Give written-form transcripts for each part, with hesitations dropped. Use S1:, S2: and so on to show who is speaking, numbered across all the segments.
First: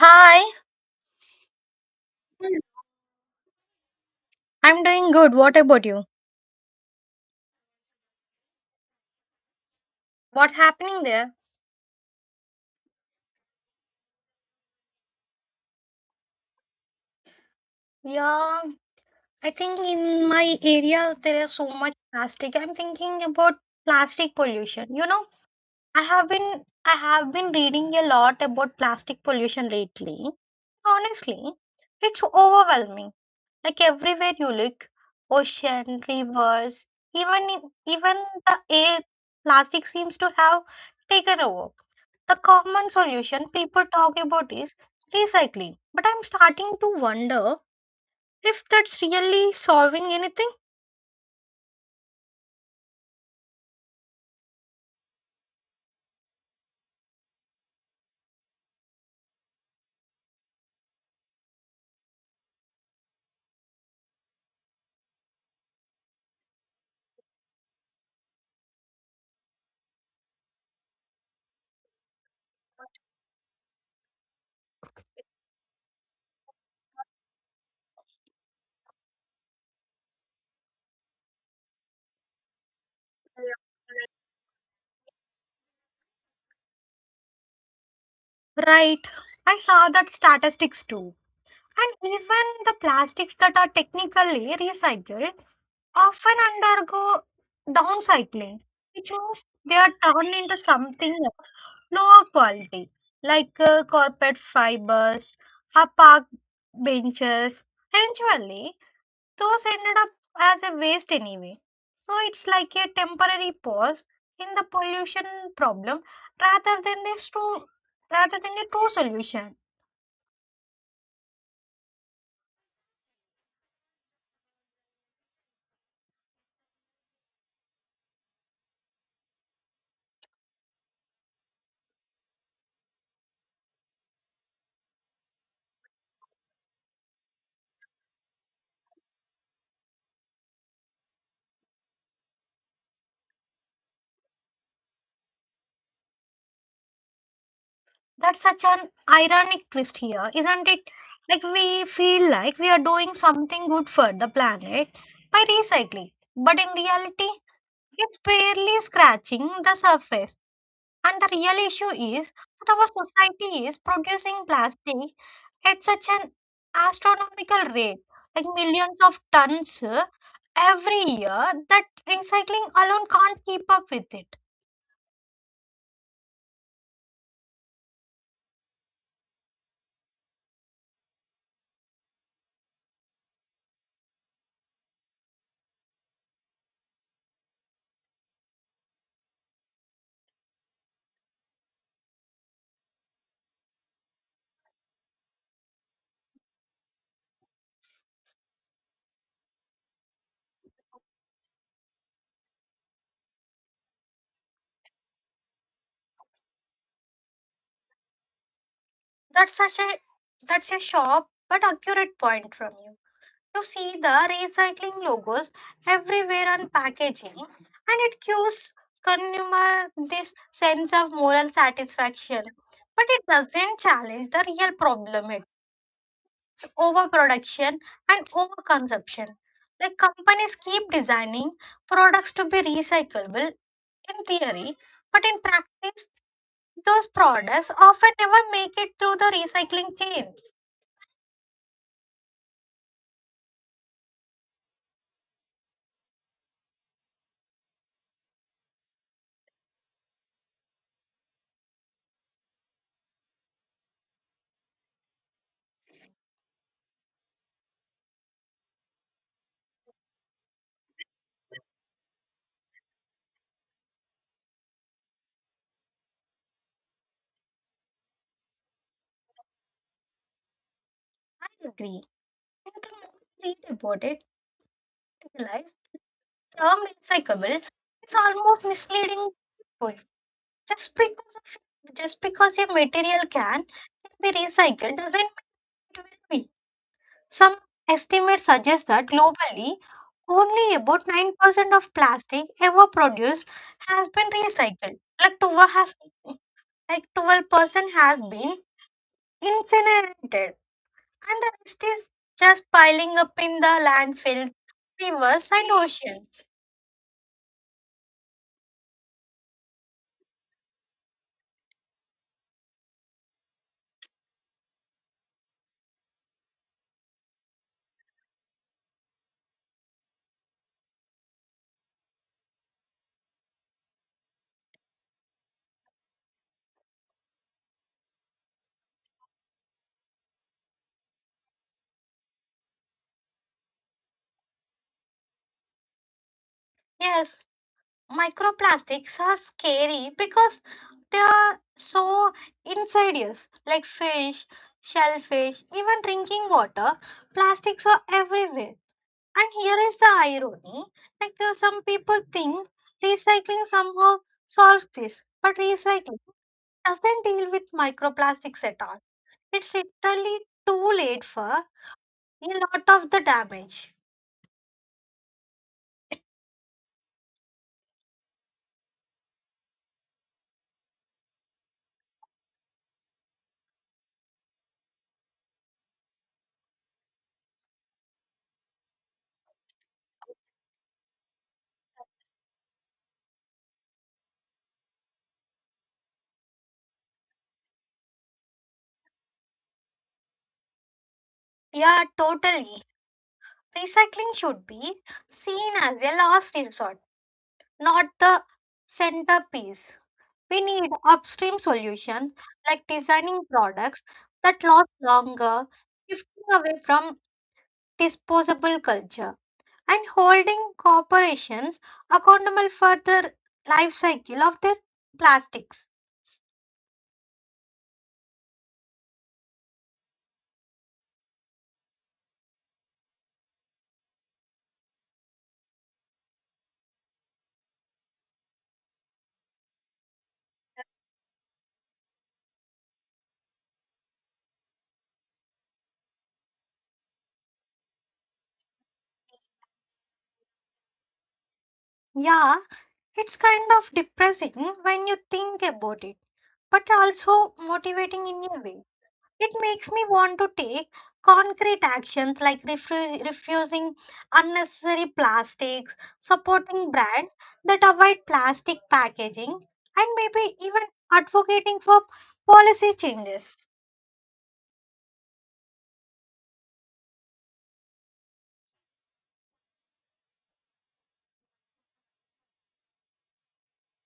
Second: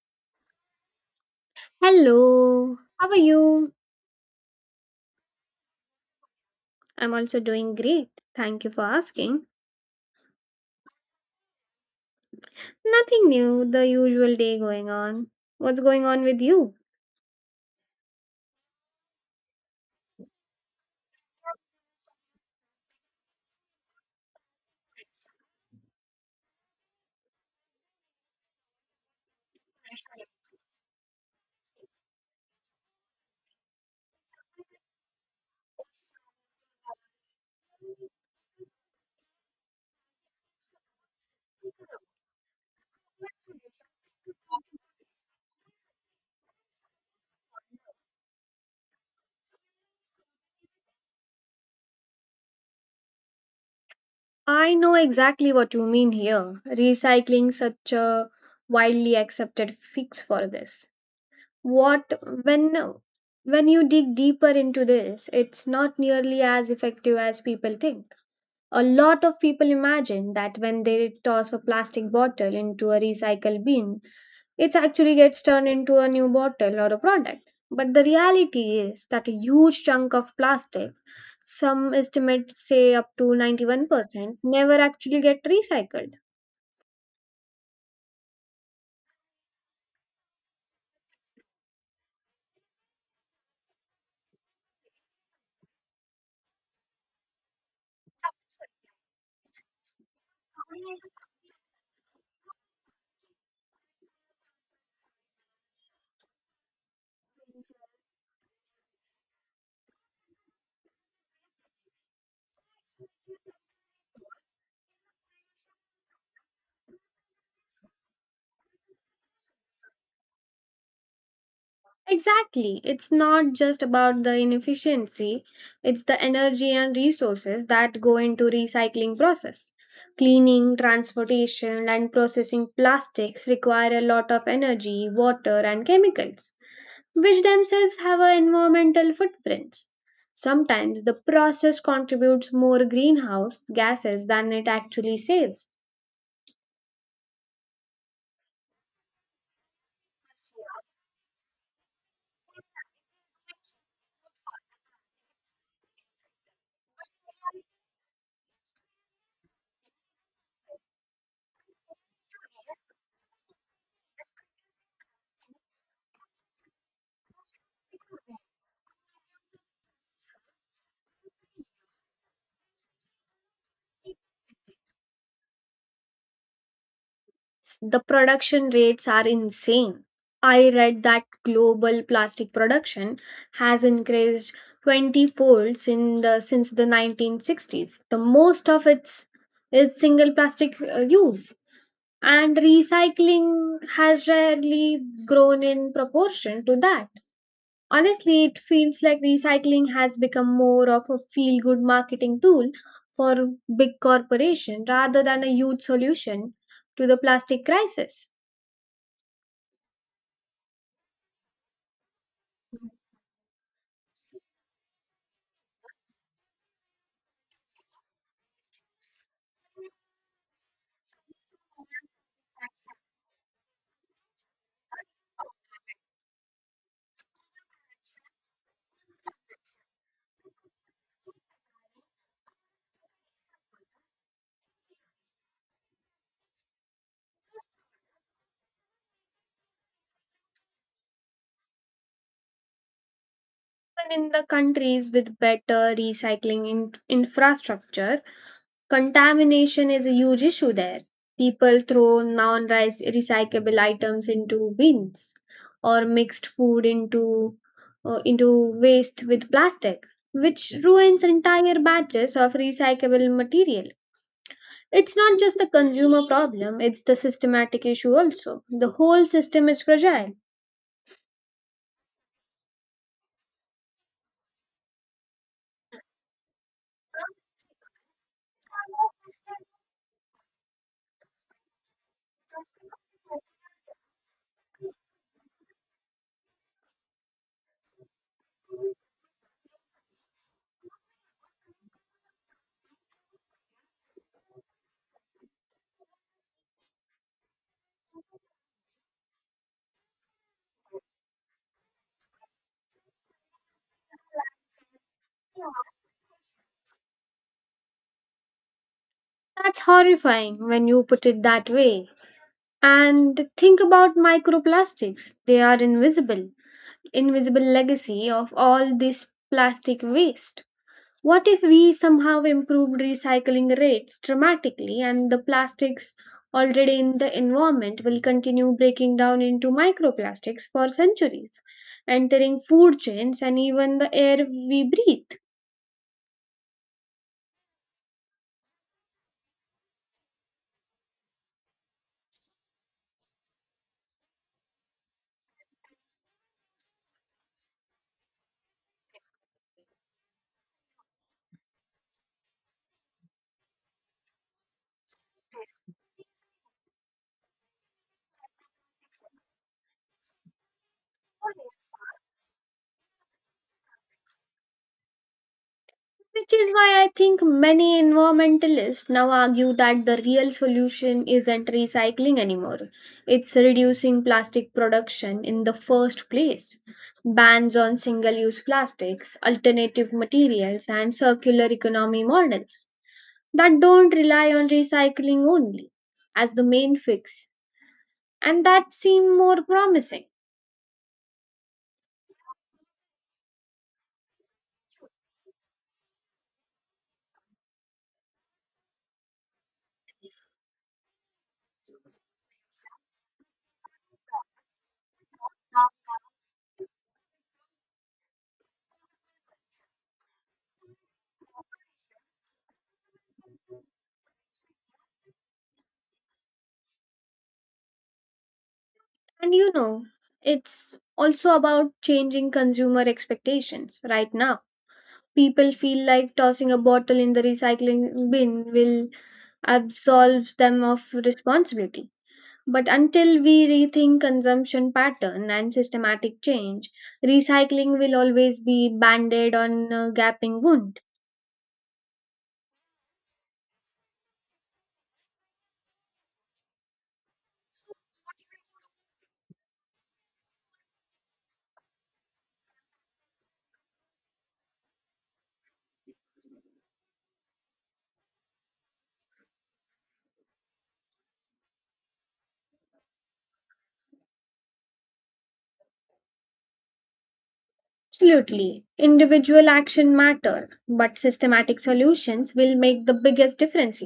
S1: Hi,
S2: Hello, how are you?
S1: I'm doing good. What about you?
S2: I'm also doing great. Thank you for asking.
S1: What's happening there?
S2: Nothing new, the usual day going on. What's going on with you?
S1: Yeah, I think in my area there is so much plastic. I'm thinking about plastic pollution. I have been I have been reading a lot about plastic pollution lately. Honestly, it's overwhelming. Like everywhere you look, ocean, rivers, even in- even the air, plastic seems to have taken over. The common solution people talk about is recycling, but I'm starting to wonder if that's really solving anything.
S2: I know exactly what you mean here. Recycling such a widely accepted fix for this. What when you dig deeper into this, it's not nearly as effective as people think. A lot of people imagine that when they toss a plastic bottle into a recycle bin, it actually gets turned into a new bottle or a product. But the reality is that a huge chunk of plastic, some estimates say up to 91%, never actually get recycled.
S1: Right. I saw that statistics too. And even the plastics that are technically recycled often undergo downcycling, which means they are turned into something of lower quality, like carpet fibers or park benches. Eventually, those ended up as a waste anyway. So it's like a temporary pause in the pollution problem rather than the true rather than a true solution.
S2: Exactly. It's not just about the inefficiency, it's the energy and resources that go into recycling process. Cleaning, transportation and processing plastics require a lot of energy, water and chemicals, which themselves have a environmental footprints. Sometimes the process contributes more greenhouse gases than it actually saves.
S1: That's such an ironic twist here, isn't it? Like we feel like we are doing something good for the planet by recycling. But in reality, it's barely scratching the surface. And the real issue is that our society is producing plastic at such an astronomical rate, like millions of tons every year, that recycling alone can't keep up with it.
S2: The production rates are insane. I read that global plastic production has increased 20 folds in the since the 1960s. The most of its is single plastic use, and recycling has rarely grown in proportion to that. Honestly, it feels like recycling has become more of a feel good marketing tool for big corporation rather than a huge solution to the plastic crisis.
S1: That's such a that's a sharp but accurate point from you. You see the recycling logos everywhere on packaging, and it gives consumer this sense of moral satisfaction. But it doesn't challenge the real problem. It's overproduction and overconsumption. Like companies keep designing products to be recyclable in theory, but in practice, those products often never make it through the recycling chain.
S2: Even in the countries with better recycling infrastructure, contamination is a huge issue there. People throw non recyclable items into bins or mixed food into waste with plastic, which ruins entire batches of recyclable material. It's not just the consumer problem, it's the systematic issue also. The whole system is fragile.
S1: I agree. And the more I read about it, I realize the term recyclable is almost misleading people. Just because your material can be recycled doesn't mean it will be. Some estimates suggest that globally, only about 9% of plastic ever produced has been recycled. Like 12% has been incinerated, and the rest is just piling up in the landfills, rivers, and oceans.
S2: That's horrifying when you put it that way. And think about microplastics. They are invisible, invisible legacy of all this plastic waste? What if we somehow improved recycling rates dramatically and the plastics already in the environment will continue breaking down into microplastics for centuries, entering food chains and even the air we breathe?
S1: Yes, microplastics are scary because they are so insidious, like fish, shellfish, even drinking water. Plastics are everywhere. And here is the irony, like, some people think recycling somehow solves this, but recycling doesn't deal with microplastics at all. It's literally too late for a lot of the damage.
S2: Which is why I think many environmentalists now argue that the real solution isn't recycling anymore. It's reducing plastic production in the first place. Bans on single use plastics, alternative materials, and circular economy models that don't rely on recycling only as the main fix, and that seem more promising.
S1: Yeah, totally. Recycling should be seen as a last resort, not the centerpiece. We need upstream solutions like designing products that last longer, shifting away from disposable culture and holding corporations accountable for the life cycle of their plastics.
S2: And you know, it's also about changing consumer expectations right now. People feel like tossing a bottle in the recycling bin will absolve them of responsibility. But until we rethink consumption pattern and systematic change, recycling will always be banded on a gaping wound.
S1: Yeah, it's kind of depressing when you think about it, but also motivating in a way. It makes me want to take concrete actions like refusing unnecessary plastics, supporting brands that avoid plastic packaging, and maybe even advocating for policy changes.
S2: Absolutely. Individual action matter, but systematic solutions will make the biggest difference.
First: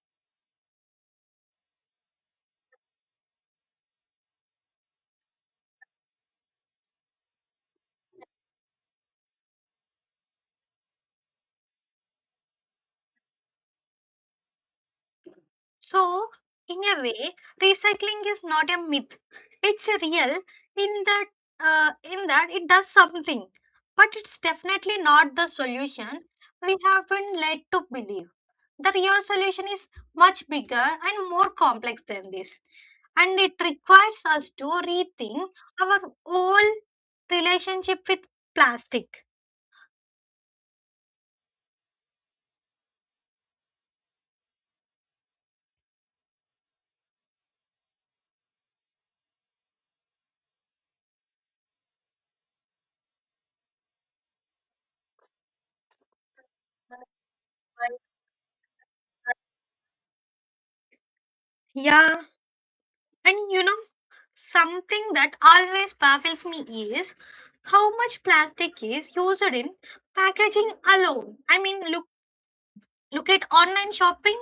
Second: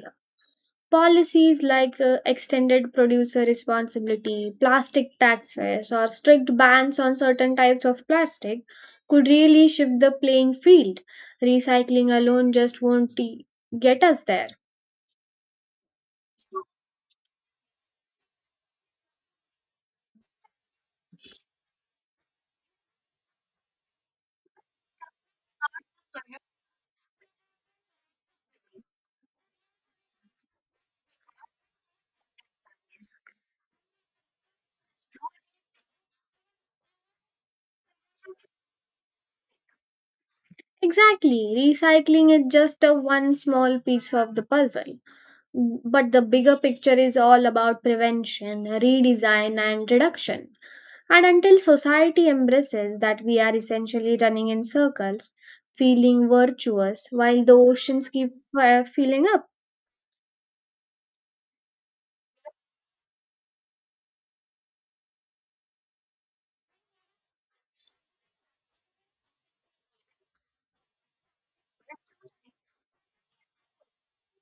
S2: Policies like extended producer responsibility, plastic taxes, or strict bans on certain types of plastic could really shift the playing field. Recycling alone just won't t- get us there.
S1: So, in a way, recycling is not a myth. It's a real in that in that it does something, but it's definitely not the solution we have been led to believe. The real solution is much bigger and more complex than this, and it requires us to rethink our whole relationship with plastic.
S2: Exactly, recycling is just a one small piece of the puzzle. But the bigger picture is all about prevention, redesign, and reduction. And until society embraces that, we are essentially running in circles, feeling virtuous while the oceans keep filling up.
S1: Yeah. And you know, something that always baffles me is how much plastic is used in packaging alone. I mean, look at online shopping.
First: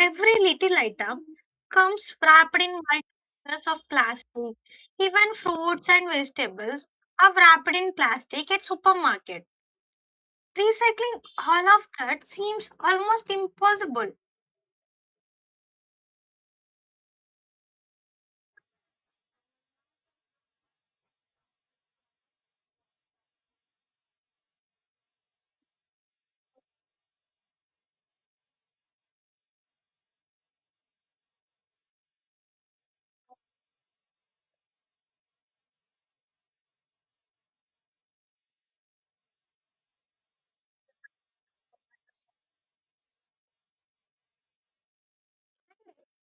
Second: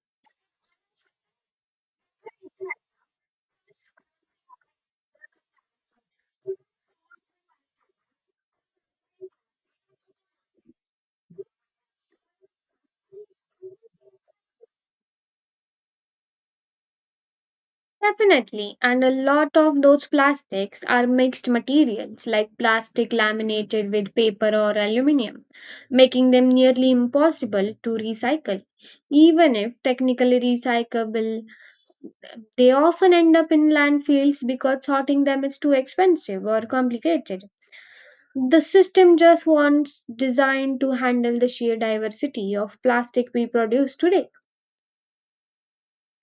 S1: Every little item comes wrapped in multiples of plastic. Even fruits and vegetables are wrapped in plastic at supermarket. Recycling all of that seems almost impossible.
S2: Definitely, and a lot of those plastics are mixed materials like plastic laminated with paper or aluminium, making them nearly impossible to recycle. Even if technically recyclable, they often end up in landfills because sorting them is too expensive or complicated. The system just wants designed to handle the sheer diversity of plastic we produce today.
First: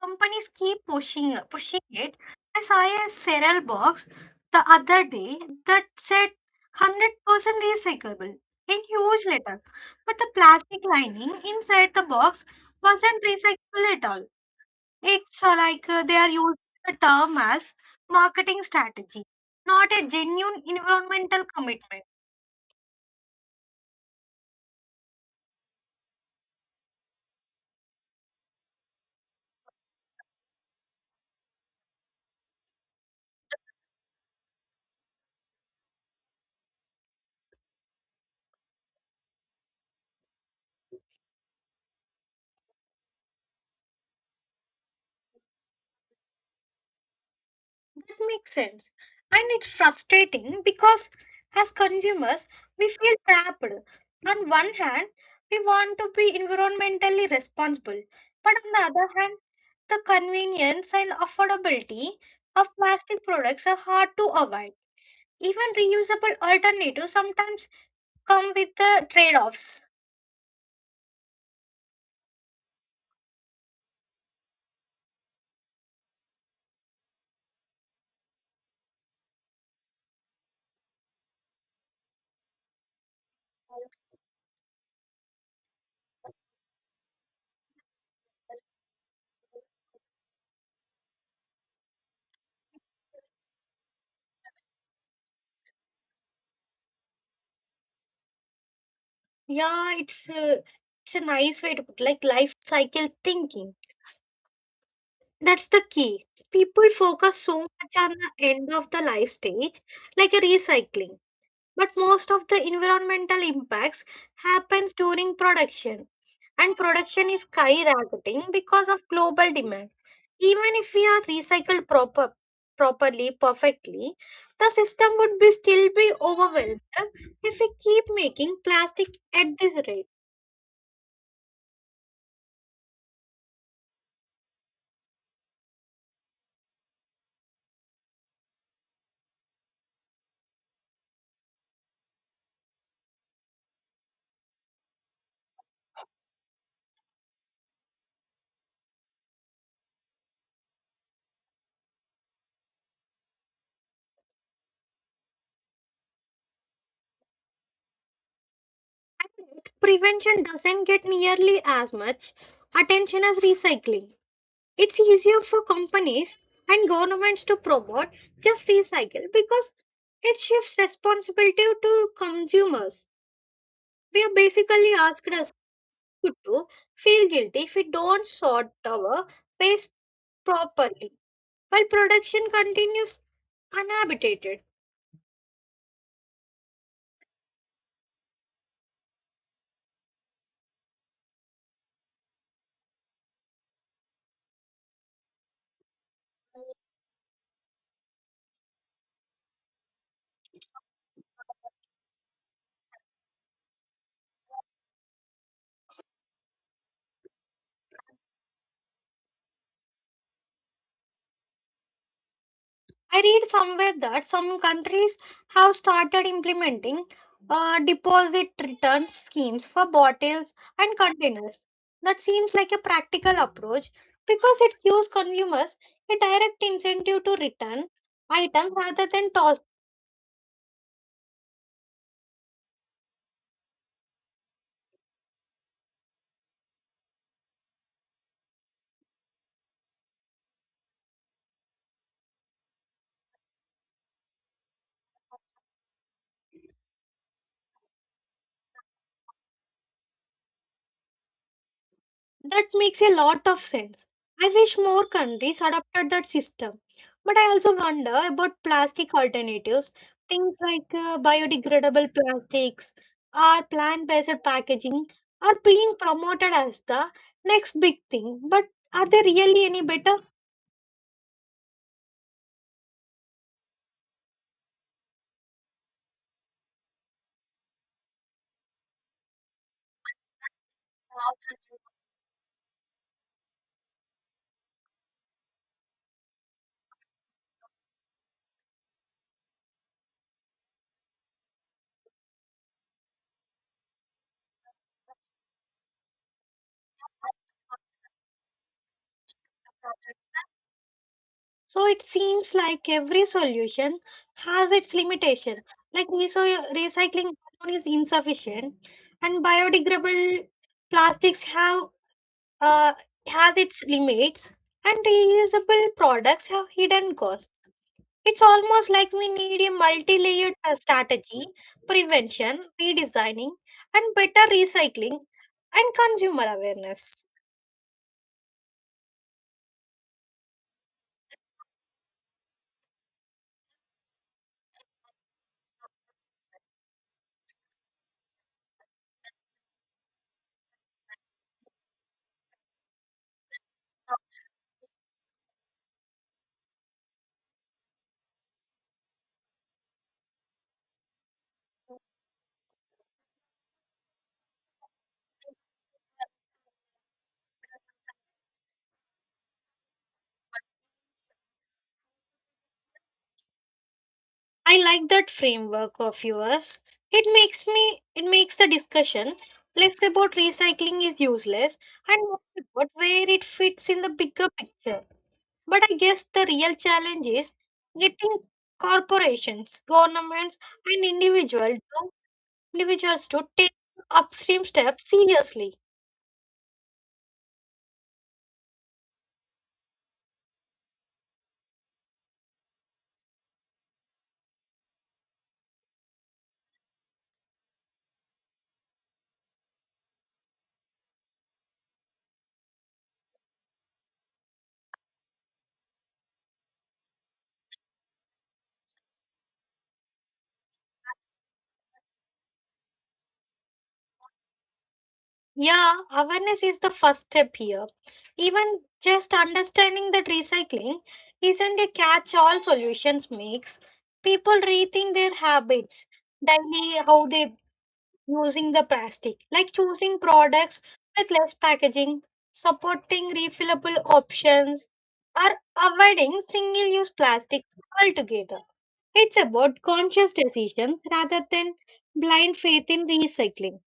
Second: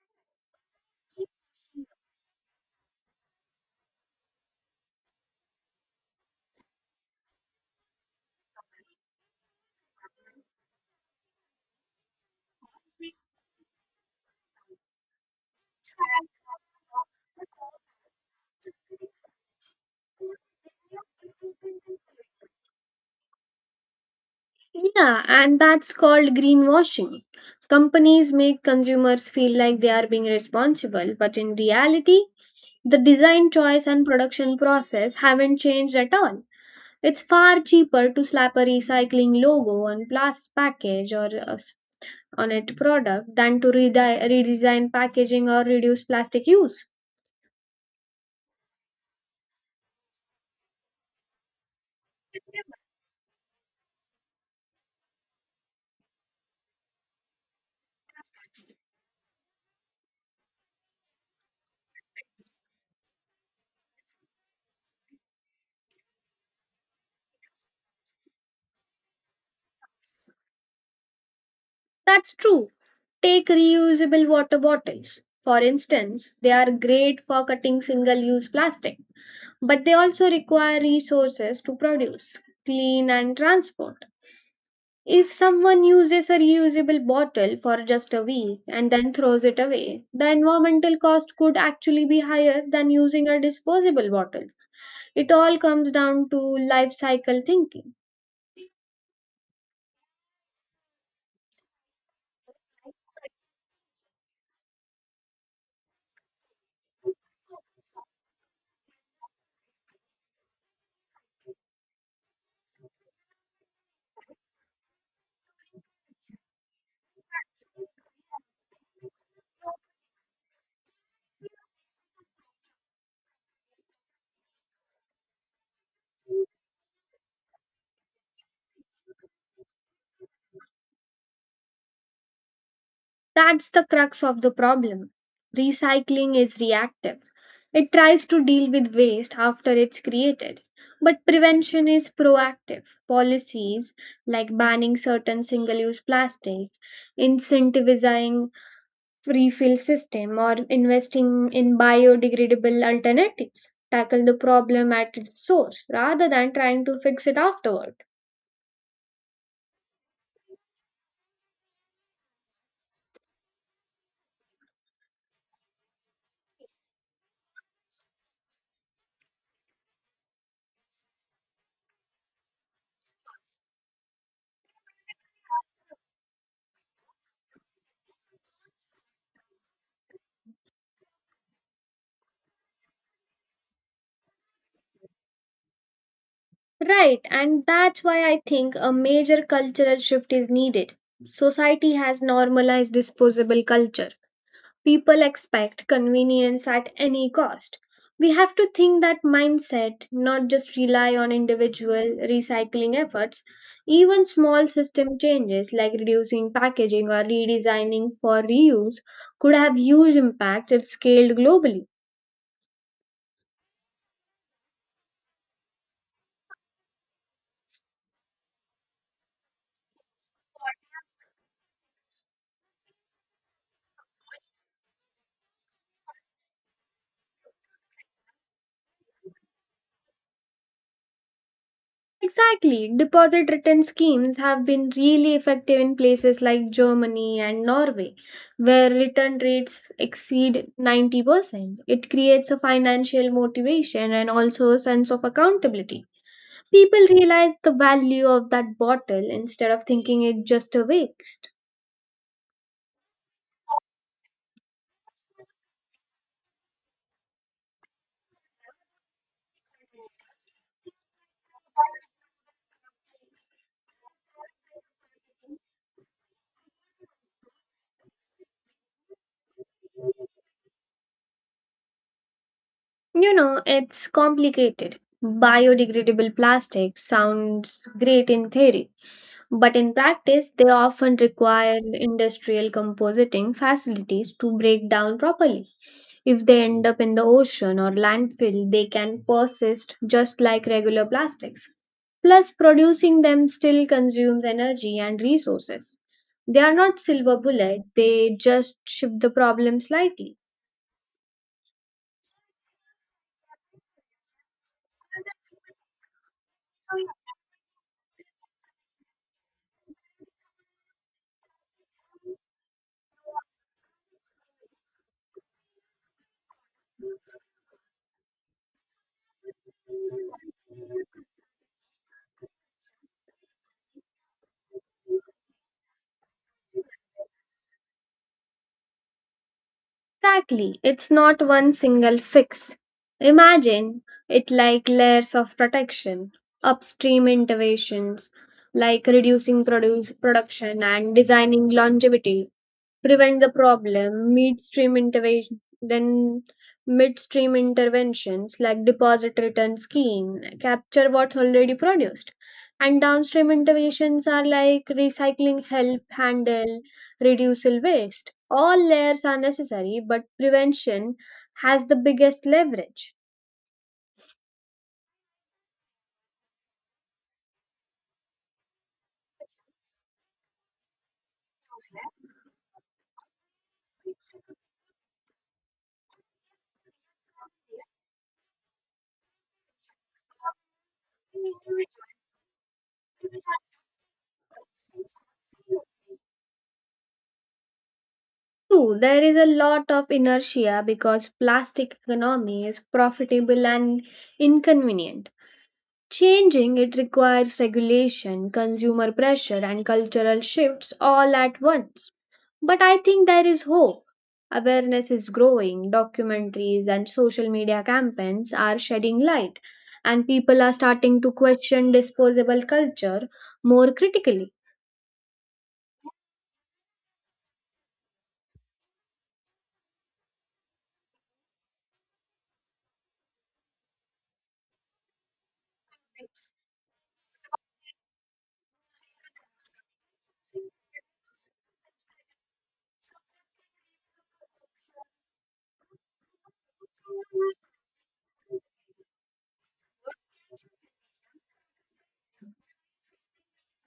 S1: Companies keep pushing it. I saw a cereal box the other day that said 100% recyclable in huge letter, but the plastic lining inside the box wasn't recyclable at all. It's like they are using the term as marketing strategy, not a genuine environmental commitment.
S2: Yeah, and that's called greenwashing. Companies make consumers feel like they are being responsible, but in reality, the design choice and production process haven't changed at all. It's far cheaper to slap a recycling logo on plastic package or a on it product than to redesign packaging or reduce plastic use.
S1: That makes sense. And it's frustrating because as consumers, we feel trapped. On one hand, we want to be environmentally responsible, but on the other hand, the convenience and affordability of plastic products are hard to avoid. Even reusable alternatives sometimes come with the trade offs.
S2: That's true. Take reusable water bottles. For instance, they are great for cutting single use plastic, but they also require resources to produce, clean, and transport. If someone uses a reusable bottle for just a week and then throws it away, the environmental cost could actually be higher than using a disposable bottle. It all comes down to life cycle thinking.
S1: Yeah, it's a nice way to put like life cycle thinking. That's the key. People focus so much on the end of the life stage, like a recycling, but most of the environmental impacts happens during production, and production is skyrocketing because of global demand. Even if we are properly, perfectly, the system would be still be overwhelmed if we keep making plastic at this rate.
S2: That's the crux of the problem. Recycling is reactive. It tries to deal with waste after it's created. But prevention is proactive. Policies like banning certain single use plastic, incentivizing refill system, or investing in biodegradable alternatives tackle the problem at its source rather than trying to fix it afterwards.
S1: Prevention doesn't get nearly as much attention as recycling. It's easier for companies and governments to promote just recycle because it shifts responsibility to consumers. We are basically asked us to feel guilty if we don't sort our waste properly, while production continues uninhibited.
S2: Right, and that's why I think a major cultural shift is needed. Society has normalized disposable culture. People expect convenience at any cost. We have to think that mindset, not just rely on individual recycling efforts. Even small system changes like reducing packaging or redesigning for reuse could have huge impact if scaled globally.
S1: I read somewhere that some countries have started implementing deposit return schemes for bottles and containers. That seems like a practical approach because it gives consumers a direct incentive to return items rather than toss.
S2: Exactly. Deposit return schemes have been really effective in places like Germany and Norway, where return rates exceed 90%. It creates a financial motivation and also a sense of accountability. People realize the value of that bottle instead of thinking it just a waste.
S1: That makes a lot of sense. I wish more countries adopted that system. But I also wonder about plastic alternatives. Things like biodegradable plastics or plant based packaging are being promoted as the next big thing. But are they really any better?
S2: You know, it's complicated. Biodegradable plastic sounds great in theory, but in practice, they often require industrial compositing facilities to break down properly. If they end up in the ocean or landfill, they can persist just like regular plastics. Plus, producing them still consumes energy and resources. They are not silver bullet, they just shift the problem slightly.
S1: So it seems like every solution has its limitation. Like recycling alone is insufficient, and biodegradable plastics have uh, has its limits, and reusable products have hidden costs. It's almost like we need a multi layered strategy prevention, redesigning, and better recycling and consumer awareness.
S2: Exactly, it's not one single fix. Imagine it like layers of protection, upstream interventions like reducing production and designing longevity prevent the problem, midstream interventions like deposit return scheme capture what's already produced, and downstream interventions are like recycling help handle reduce waste, all layers are necessary but prevention has the biggest leverage.
S1: I like that framework of yours. It makes the discussion less about recycling is useless and more about where it fits in the bigger picture. But I guess the real challenge is getting corporations, governments, and individuals to take upstream steps seriously.
S2: True, there is a lot of inertia because plastic economy is profitable and inconvenient. Changing it requires regulation, consumer pressure, and cultural shifts all at once. But I think there is hope. Awareness is growing, documentaries and social media campaigns are shedding light, and people are starting to question disposable culture more critically.
S1: Yeah, awareness is the first step here. Even just understanding that recycling isn't a catch all solutions makes people rethink their habits, daily how they using the plastic, like choosing products with less packaging, supporting refillable options, or avoiding single use
S2: Thank
S1: plastics altogether. It's about conscious decisions rather than
S2: you.
S1: blind faith in recycling.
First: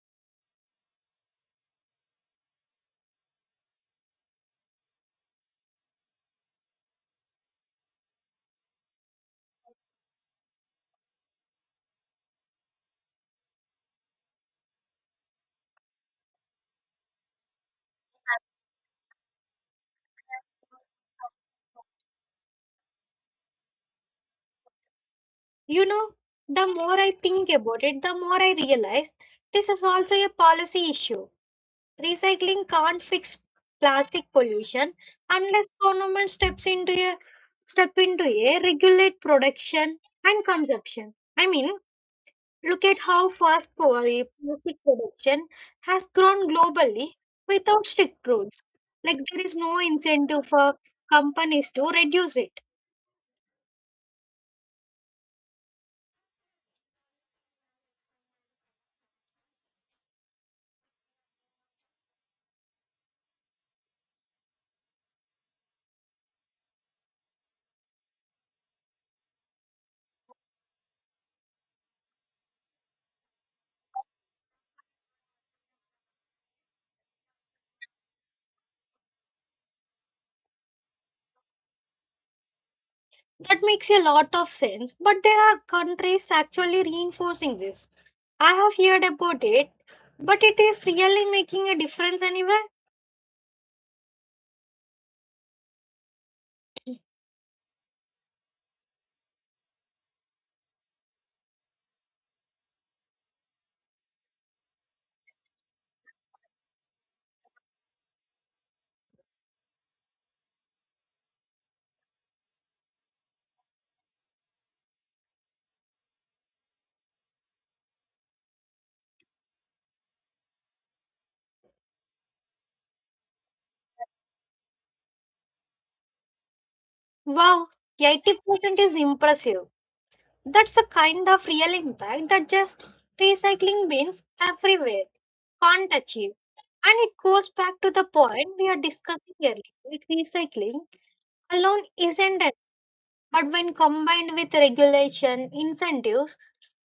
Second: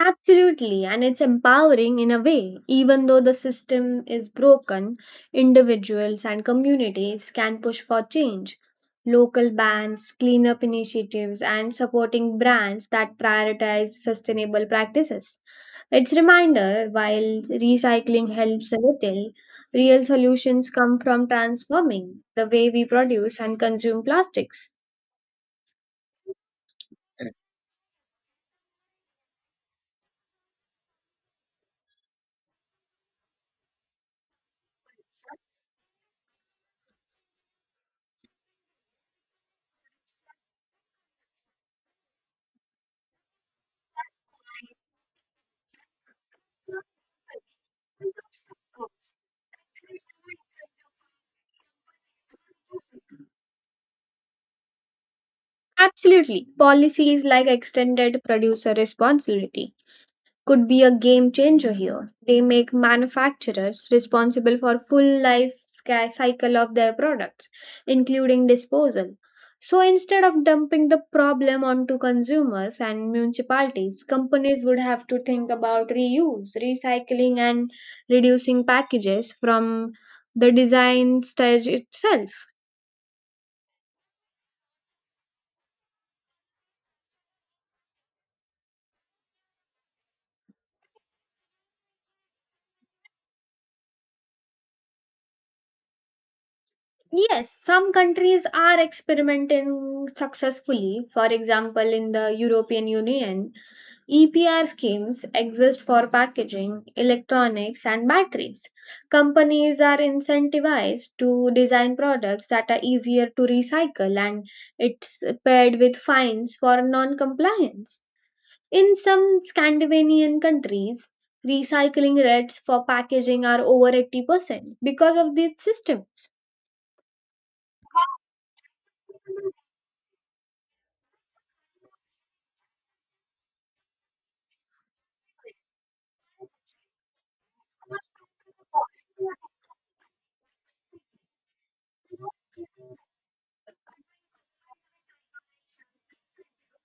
S2: Absolutely, and it's empowering in a way. Even though the system is broken, individuals and communities can push for change. Local bans, cleanup initiatives, and supporting brands that prioritize sustainable practices. It's reminder while recycling helps a little, real solutions come from transforming the way we produce and consume plastics.
S1: You know, the more I think about it, the more I realize this is also a policy issue. Recycling can't fix plastic pollution unless government steps into a regulate production and consumption. I mean, look at how fast plastic production has grown globally without strict rules. Like there is no incentive for companies to reduce it.
S2: Absolutely. Policies like extended producer responsibility could be a game changer here. They make manufacturers responsible for full life cycle of their products, including disposal. So instead of dumping the problem onto consumers and municipalities, companies would have to think about reuse, recycling, and reducing packages from the design stage itself.
S1: That makes a lot of sense. But there are countries actually reinforcing this. I have heard about it, but it is really making a difference anywhere.
S2: Yes, some countries are experimenting successfully. For example, in the European Union, EPR schemes exist for packaging, electronics, and batteries. Companies are incentivized to design products that are easier to recycle, and it's paired with fines for non compliance. In some Scandinavian countries, recycling rates for packaging are over 80% because of these systems.
S1: Wow, 80% is impressive. That's a kind of real impact that just recycling bins everywhere can't achieve. And it goes back to the point we are discussing earlier. With recycling alone isn't it, but when combined with regulation, incentives,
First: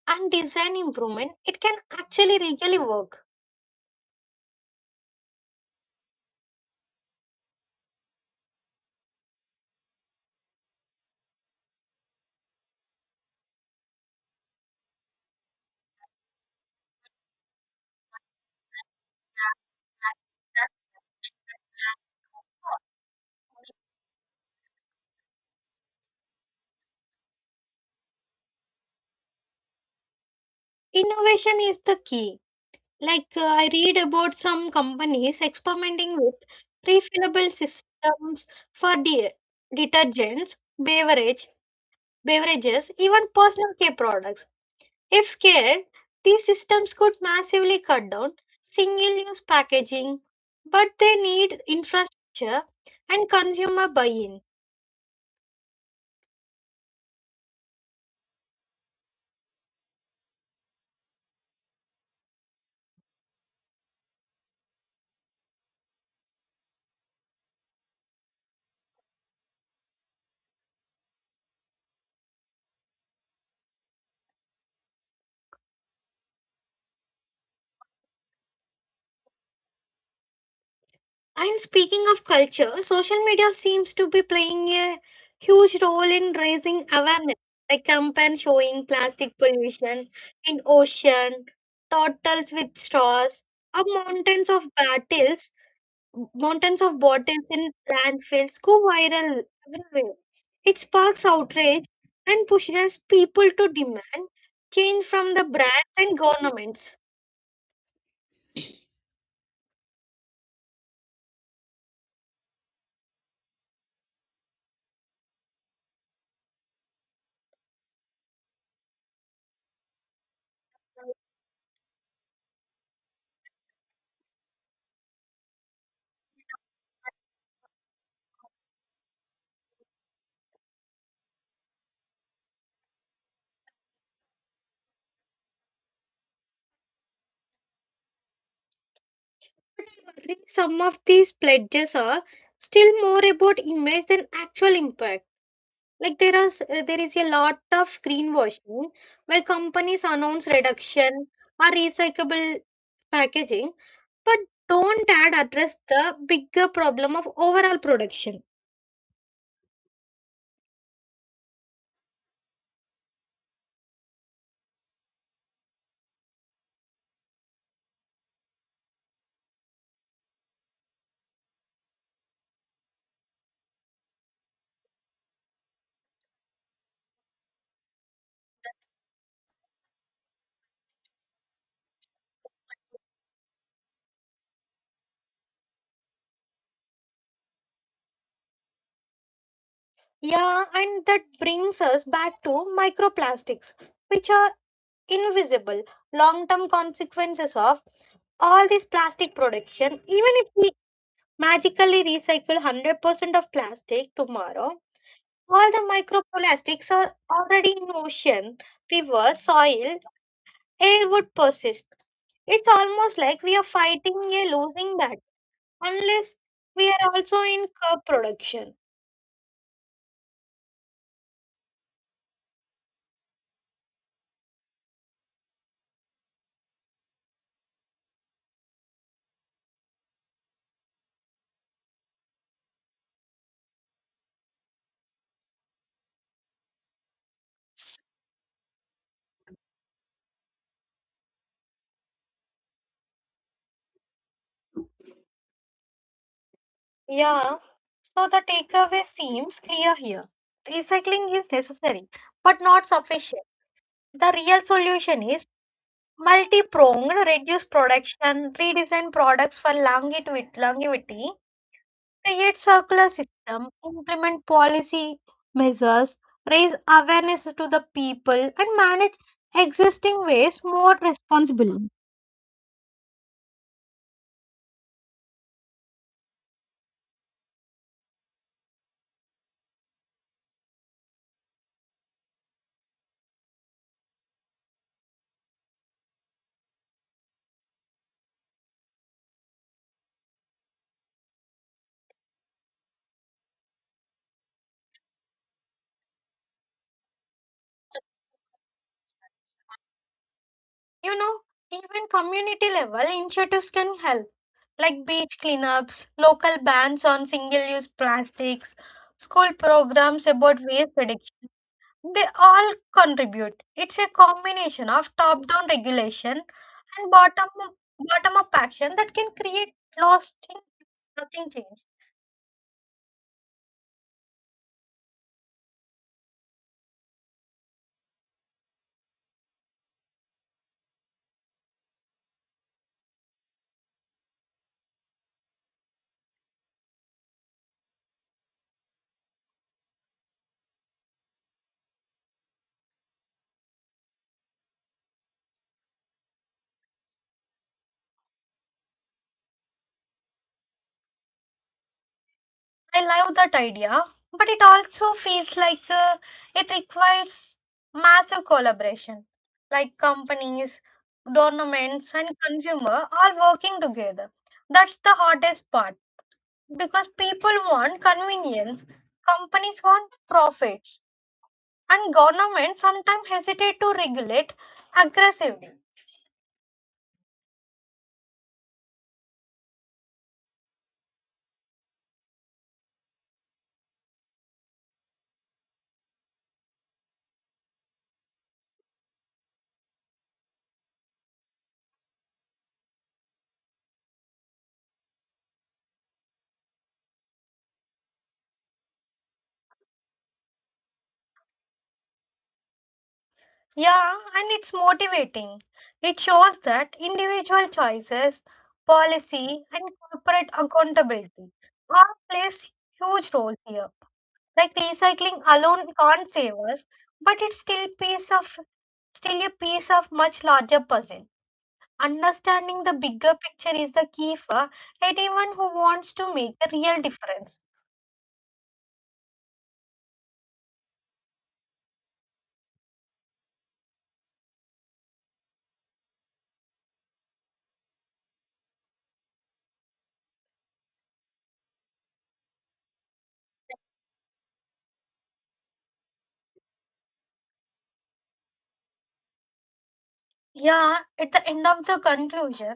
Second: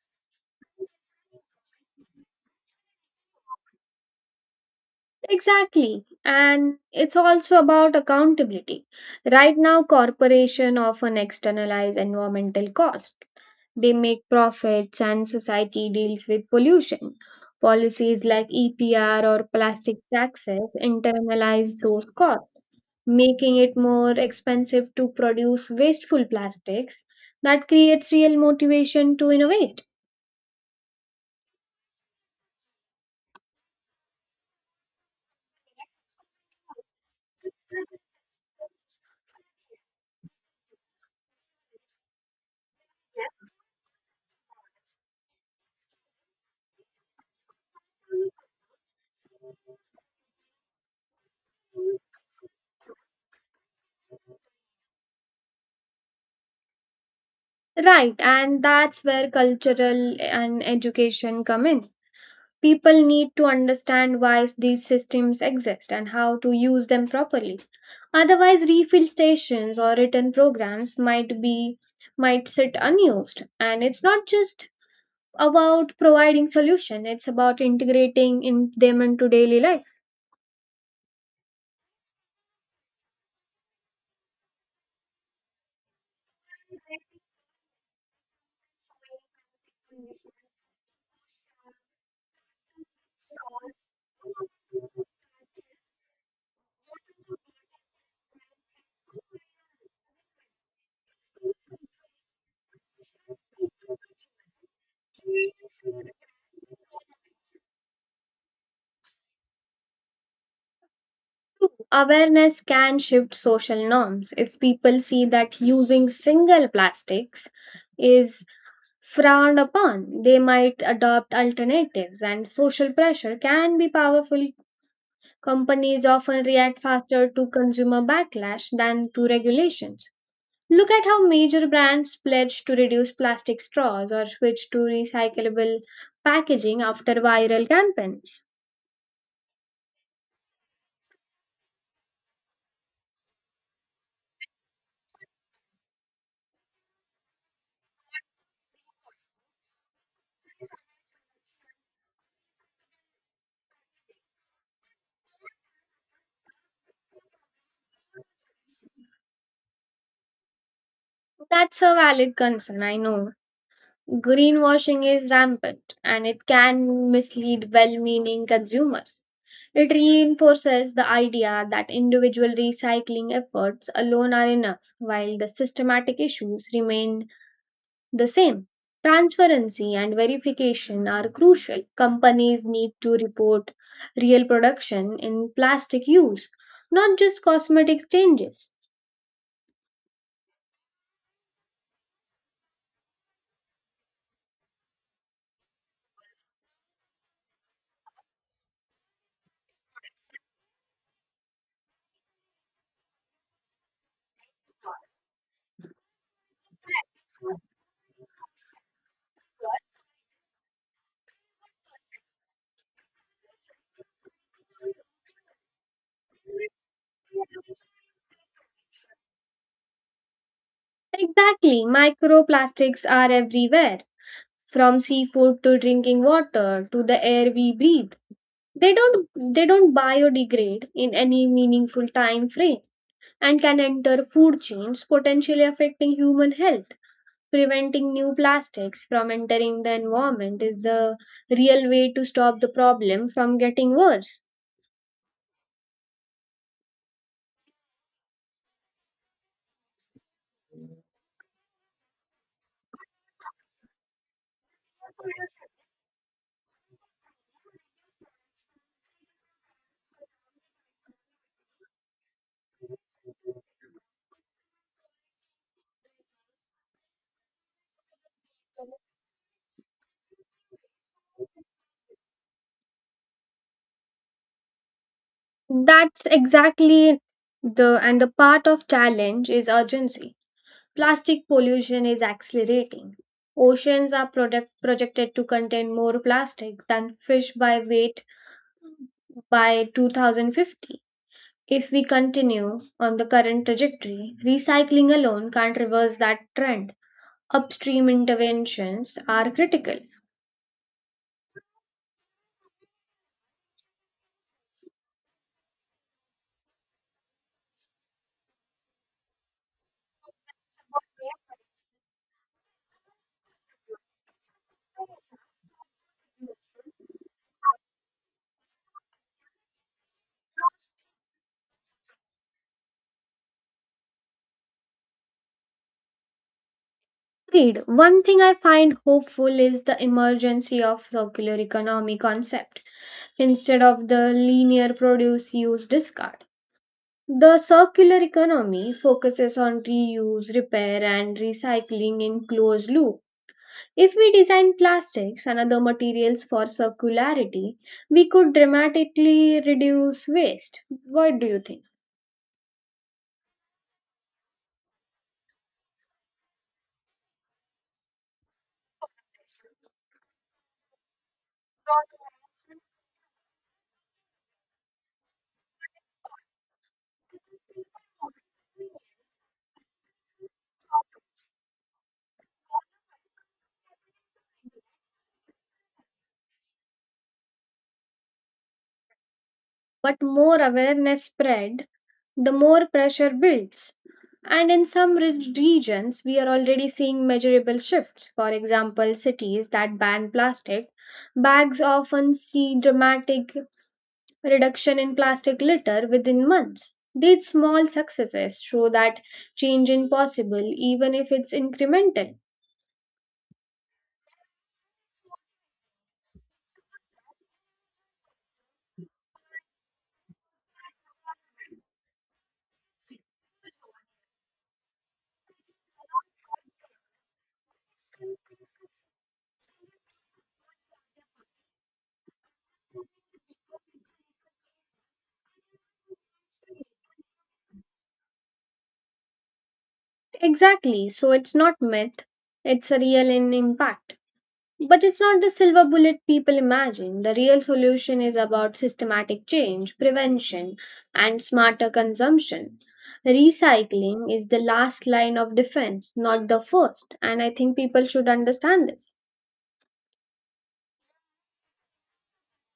S1: and design improvement, it can actually really work.
S2: Exactly. And it's also about accountability. Right now, corporation often externalize environmental cost. They make profits and society deals with pollution. Policies like EPR or plastic taxes internalize those costs, making it more expensive to produce wasteful plastics. That creates real motivation to innovate.
S1: Innovation is the key. Like I read about some companies experimenting with refillable systems for detergents, beverages, even personal care products. If scaled, these systems could massively cut down single-use packaging, but they need infrastructure and consumer buy-in.
S2: Right, and that's where cultural and education come in. People need to understand why these systems exist and how to use them properly. Otherwise, refill stations or return programs might be might sit unused. And it's not just about providing solution, it's about integrating in them into daily life.
S1: And speaking of culture, social media seems to be playing a huge role in raising awareness, like campaign showing plastic pollution in ocean, turtles with straws, or mountains of bottles in landfills go viral everywhere. It sparks outrage and pushes people to demand change from the brands and governments.
S2: Awareness can shift social norms. If people see that using single plastics is frowned upon, they might adopt alternatives, and social pressure can be powerful. Companies often react faster to consumer backlash than to regulations. Look at how major brands pledge to reduce plastic straws or switch to recyclable packaging after viral campaigns.
S1: Unfortunately, some of these pledges are still more about image than actual impact. Like there is a lot of greenwashing where companies announce reduction or recyclable packaging, but don't address the bigger problem of overall production.
S2: That's a valid concern, I know. Greenwashing is rampant and it can mislead well meaning consumers. It reinforces the idea that individual recycling efforts alone are enough, while the systematic issues remain the same. Transparency and verification are crucial. Companies need to report real production in plastic use, not just cosmetic changes.
S1: Yeah, and that brings us back to microplastics, which are invisible long-term consequences of all this plastic production, even if we magically recycle 100% of plastic tomorrow, all the microplastics are already in ocean, river, soil, air would persist. It's almost like we are fighting a losing battle unless we are also in curb production.
S2: Exactly, microplastics are everywhere, from seafood to drinking water to the air we breathe. They don't they don't biodegrade in any meaningful time frame and can enter food chains, potentially affecting human health. Preventing new plastics from entering the environment is the real way to stop the problem from getting worse.
S1: Yeah, so the takeaway seems clear here. Recycling is necessary but not sufficient. The real solution is multi-pronged, reduce production, redesign products for longevity, create circular system, implement policy measures, raise awareness to the people, and manage existing waste more responsibly.
S2: That's exactly the, and the part of challenge is urgency. Plastic pollution is accelerating. Oceans are product, projected to contain more plastic than fish by weight by 2050. If we continue on the current trajectory, recycling alone can't reverse that trend. Upstream interventions are critical.
S1: You know, even community level initiatives can help, like beach cleanups, local bans on single use plastics, school programs about waste reduction. They all contribute. It's a combination of top down regulation and bottom up action that can create lasting. Nothing changed.
S2: Agreed. One thing I find hopeful is the emergence of circular economy concept instead of the linear produce use discard. The circular economy focuses on reuse, repair and recycling in closed loop. If we design plastics and other materials for circularity, we could dramatically reduce waste. What do you think?
S1: I love that idea, but it also feels like it requires massive collaboration, like companies, governments, and consumer all working together. That's the hardest part because people want convenience, companies want profits, and governments sometimes hesitate to regulate aggressively.
S2: But more awareness spread, the more pressure builds. And in some rich regions, we are already seeing measurable shifts. For example, cities that ban plastic bags often see dramatic reduction in plastic litter within months. These small successes show that change is possible even if it's incremental.
S1: Yeah, and it's motivating. It shows that individual choices, policy, and corporate accountability all plays huge roles here. Like recycling alone can't save us, but it's still a piece of much larger puzzle. Understanding the bigger picture is the key for anyone who wants to make a real difference.
S2: Exactly, so it's not myth, it's a real in impact. But it's not the silver bullet people imagine. The real solution is about systematic change, prevention, and smarter consumption. Recycling is the last line of defense, not the first, and I think people should understand this.
S1: Yeah, at the end of the conclusion,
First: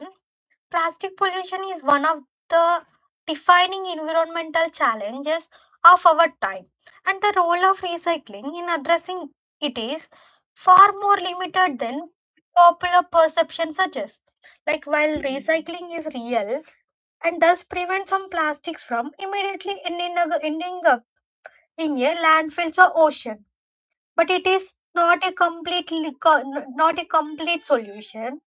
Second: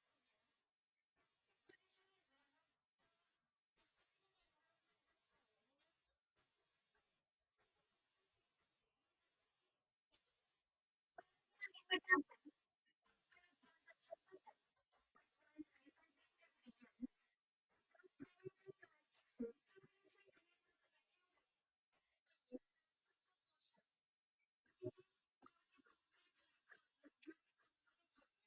S1: plastic pollution is one of the defining environmental challenges of our time, and the role of recycling in addressing it is far more limited than popular perception suggests. Like, while recycling is real and does prevent some plastics from immediately ending up in a landfills or ocean, but it is not a complete solution.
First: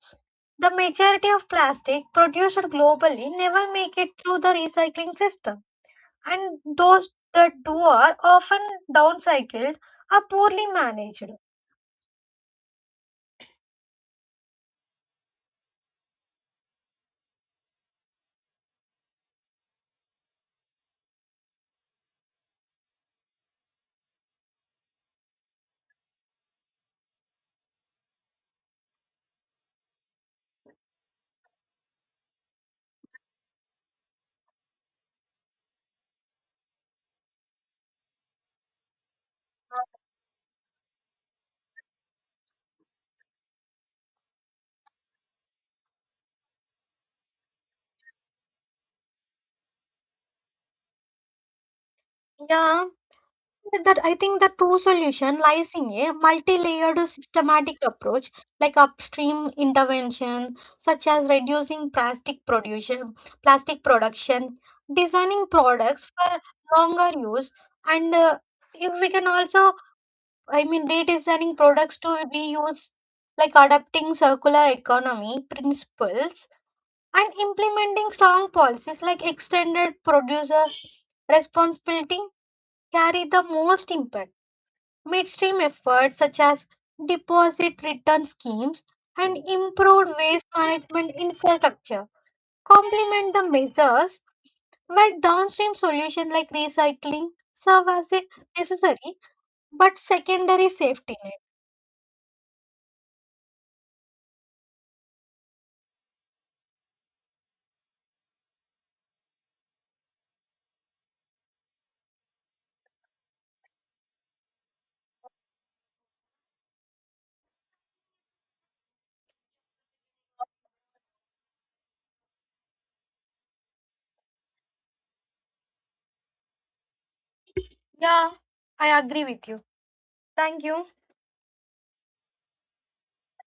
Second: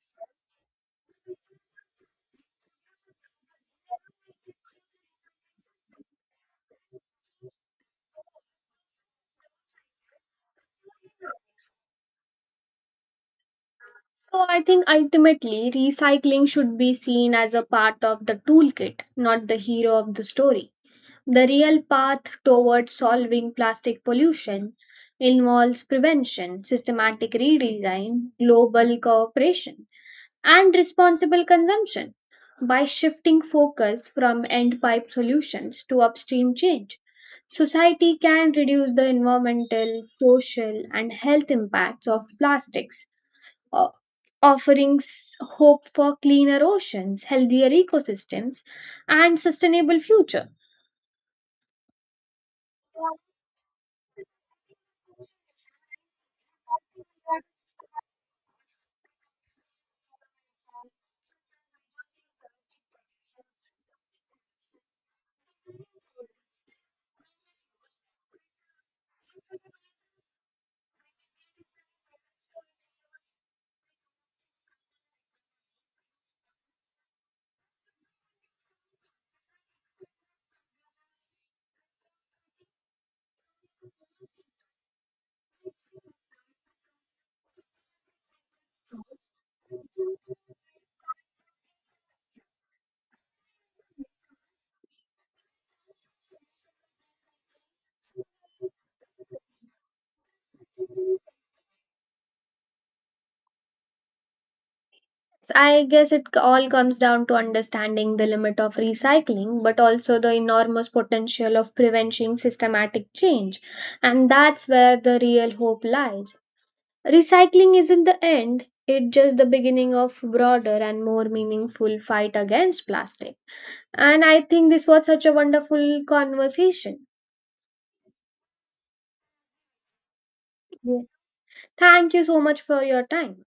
S1: The majority of plastic produced globally never make it through the recycling system, and those that do are often downcycled or poorly managed.
S2: So I think ultimately recycling should be seen as a part of the toolkit, not the hero of the story. The real path towards solving plastic pollution involves prevention, systematic redesign, global cooperation, and responsible consumption. By shifting focus from end pipe solutions to upstream change, society can reduce the environmental, social, and health impacts of plastics, uh, offering hope for cleaner oceans, healthier ecosystems, and sustainable future.
S1: Yeah, that I think the true solution lies in a multi-layered systematic approach, like upstream intervention, such as reducing plastic production, designing products for longer use, and if we can also, I mean, redesigning products to reuse, like adapting circular economy principles and implementing strong policies like extended producer responsibility carry the most impact. Midstream efforts such as deposit return schemes and improved waste management infrastructure complement the measures while downstream solutions like recycling serve as a necessary but secondary safety net.
S2: So I guess it all comes down to understanding the limit of recycling, but also the enormous potential of preventing systematic change. And that's where the real hope lies. Recycling isn't the end, it's just the beginning of broader and more meaningful fight against plastic. And I think this was such a wonderful conversation.
S1: Yeah, I agree with you. Thank you.
S2: Thank you so much for your time.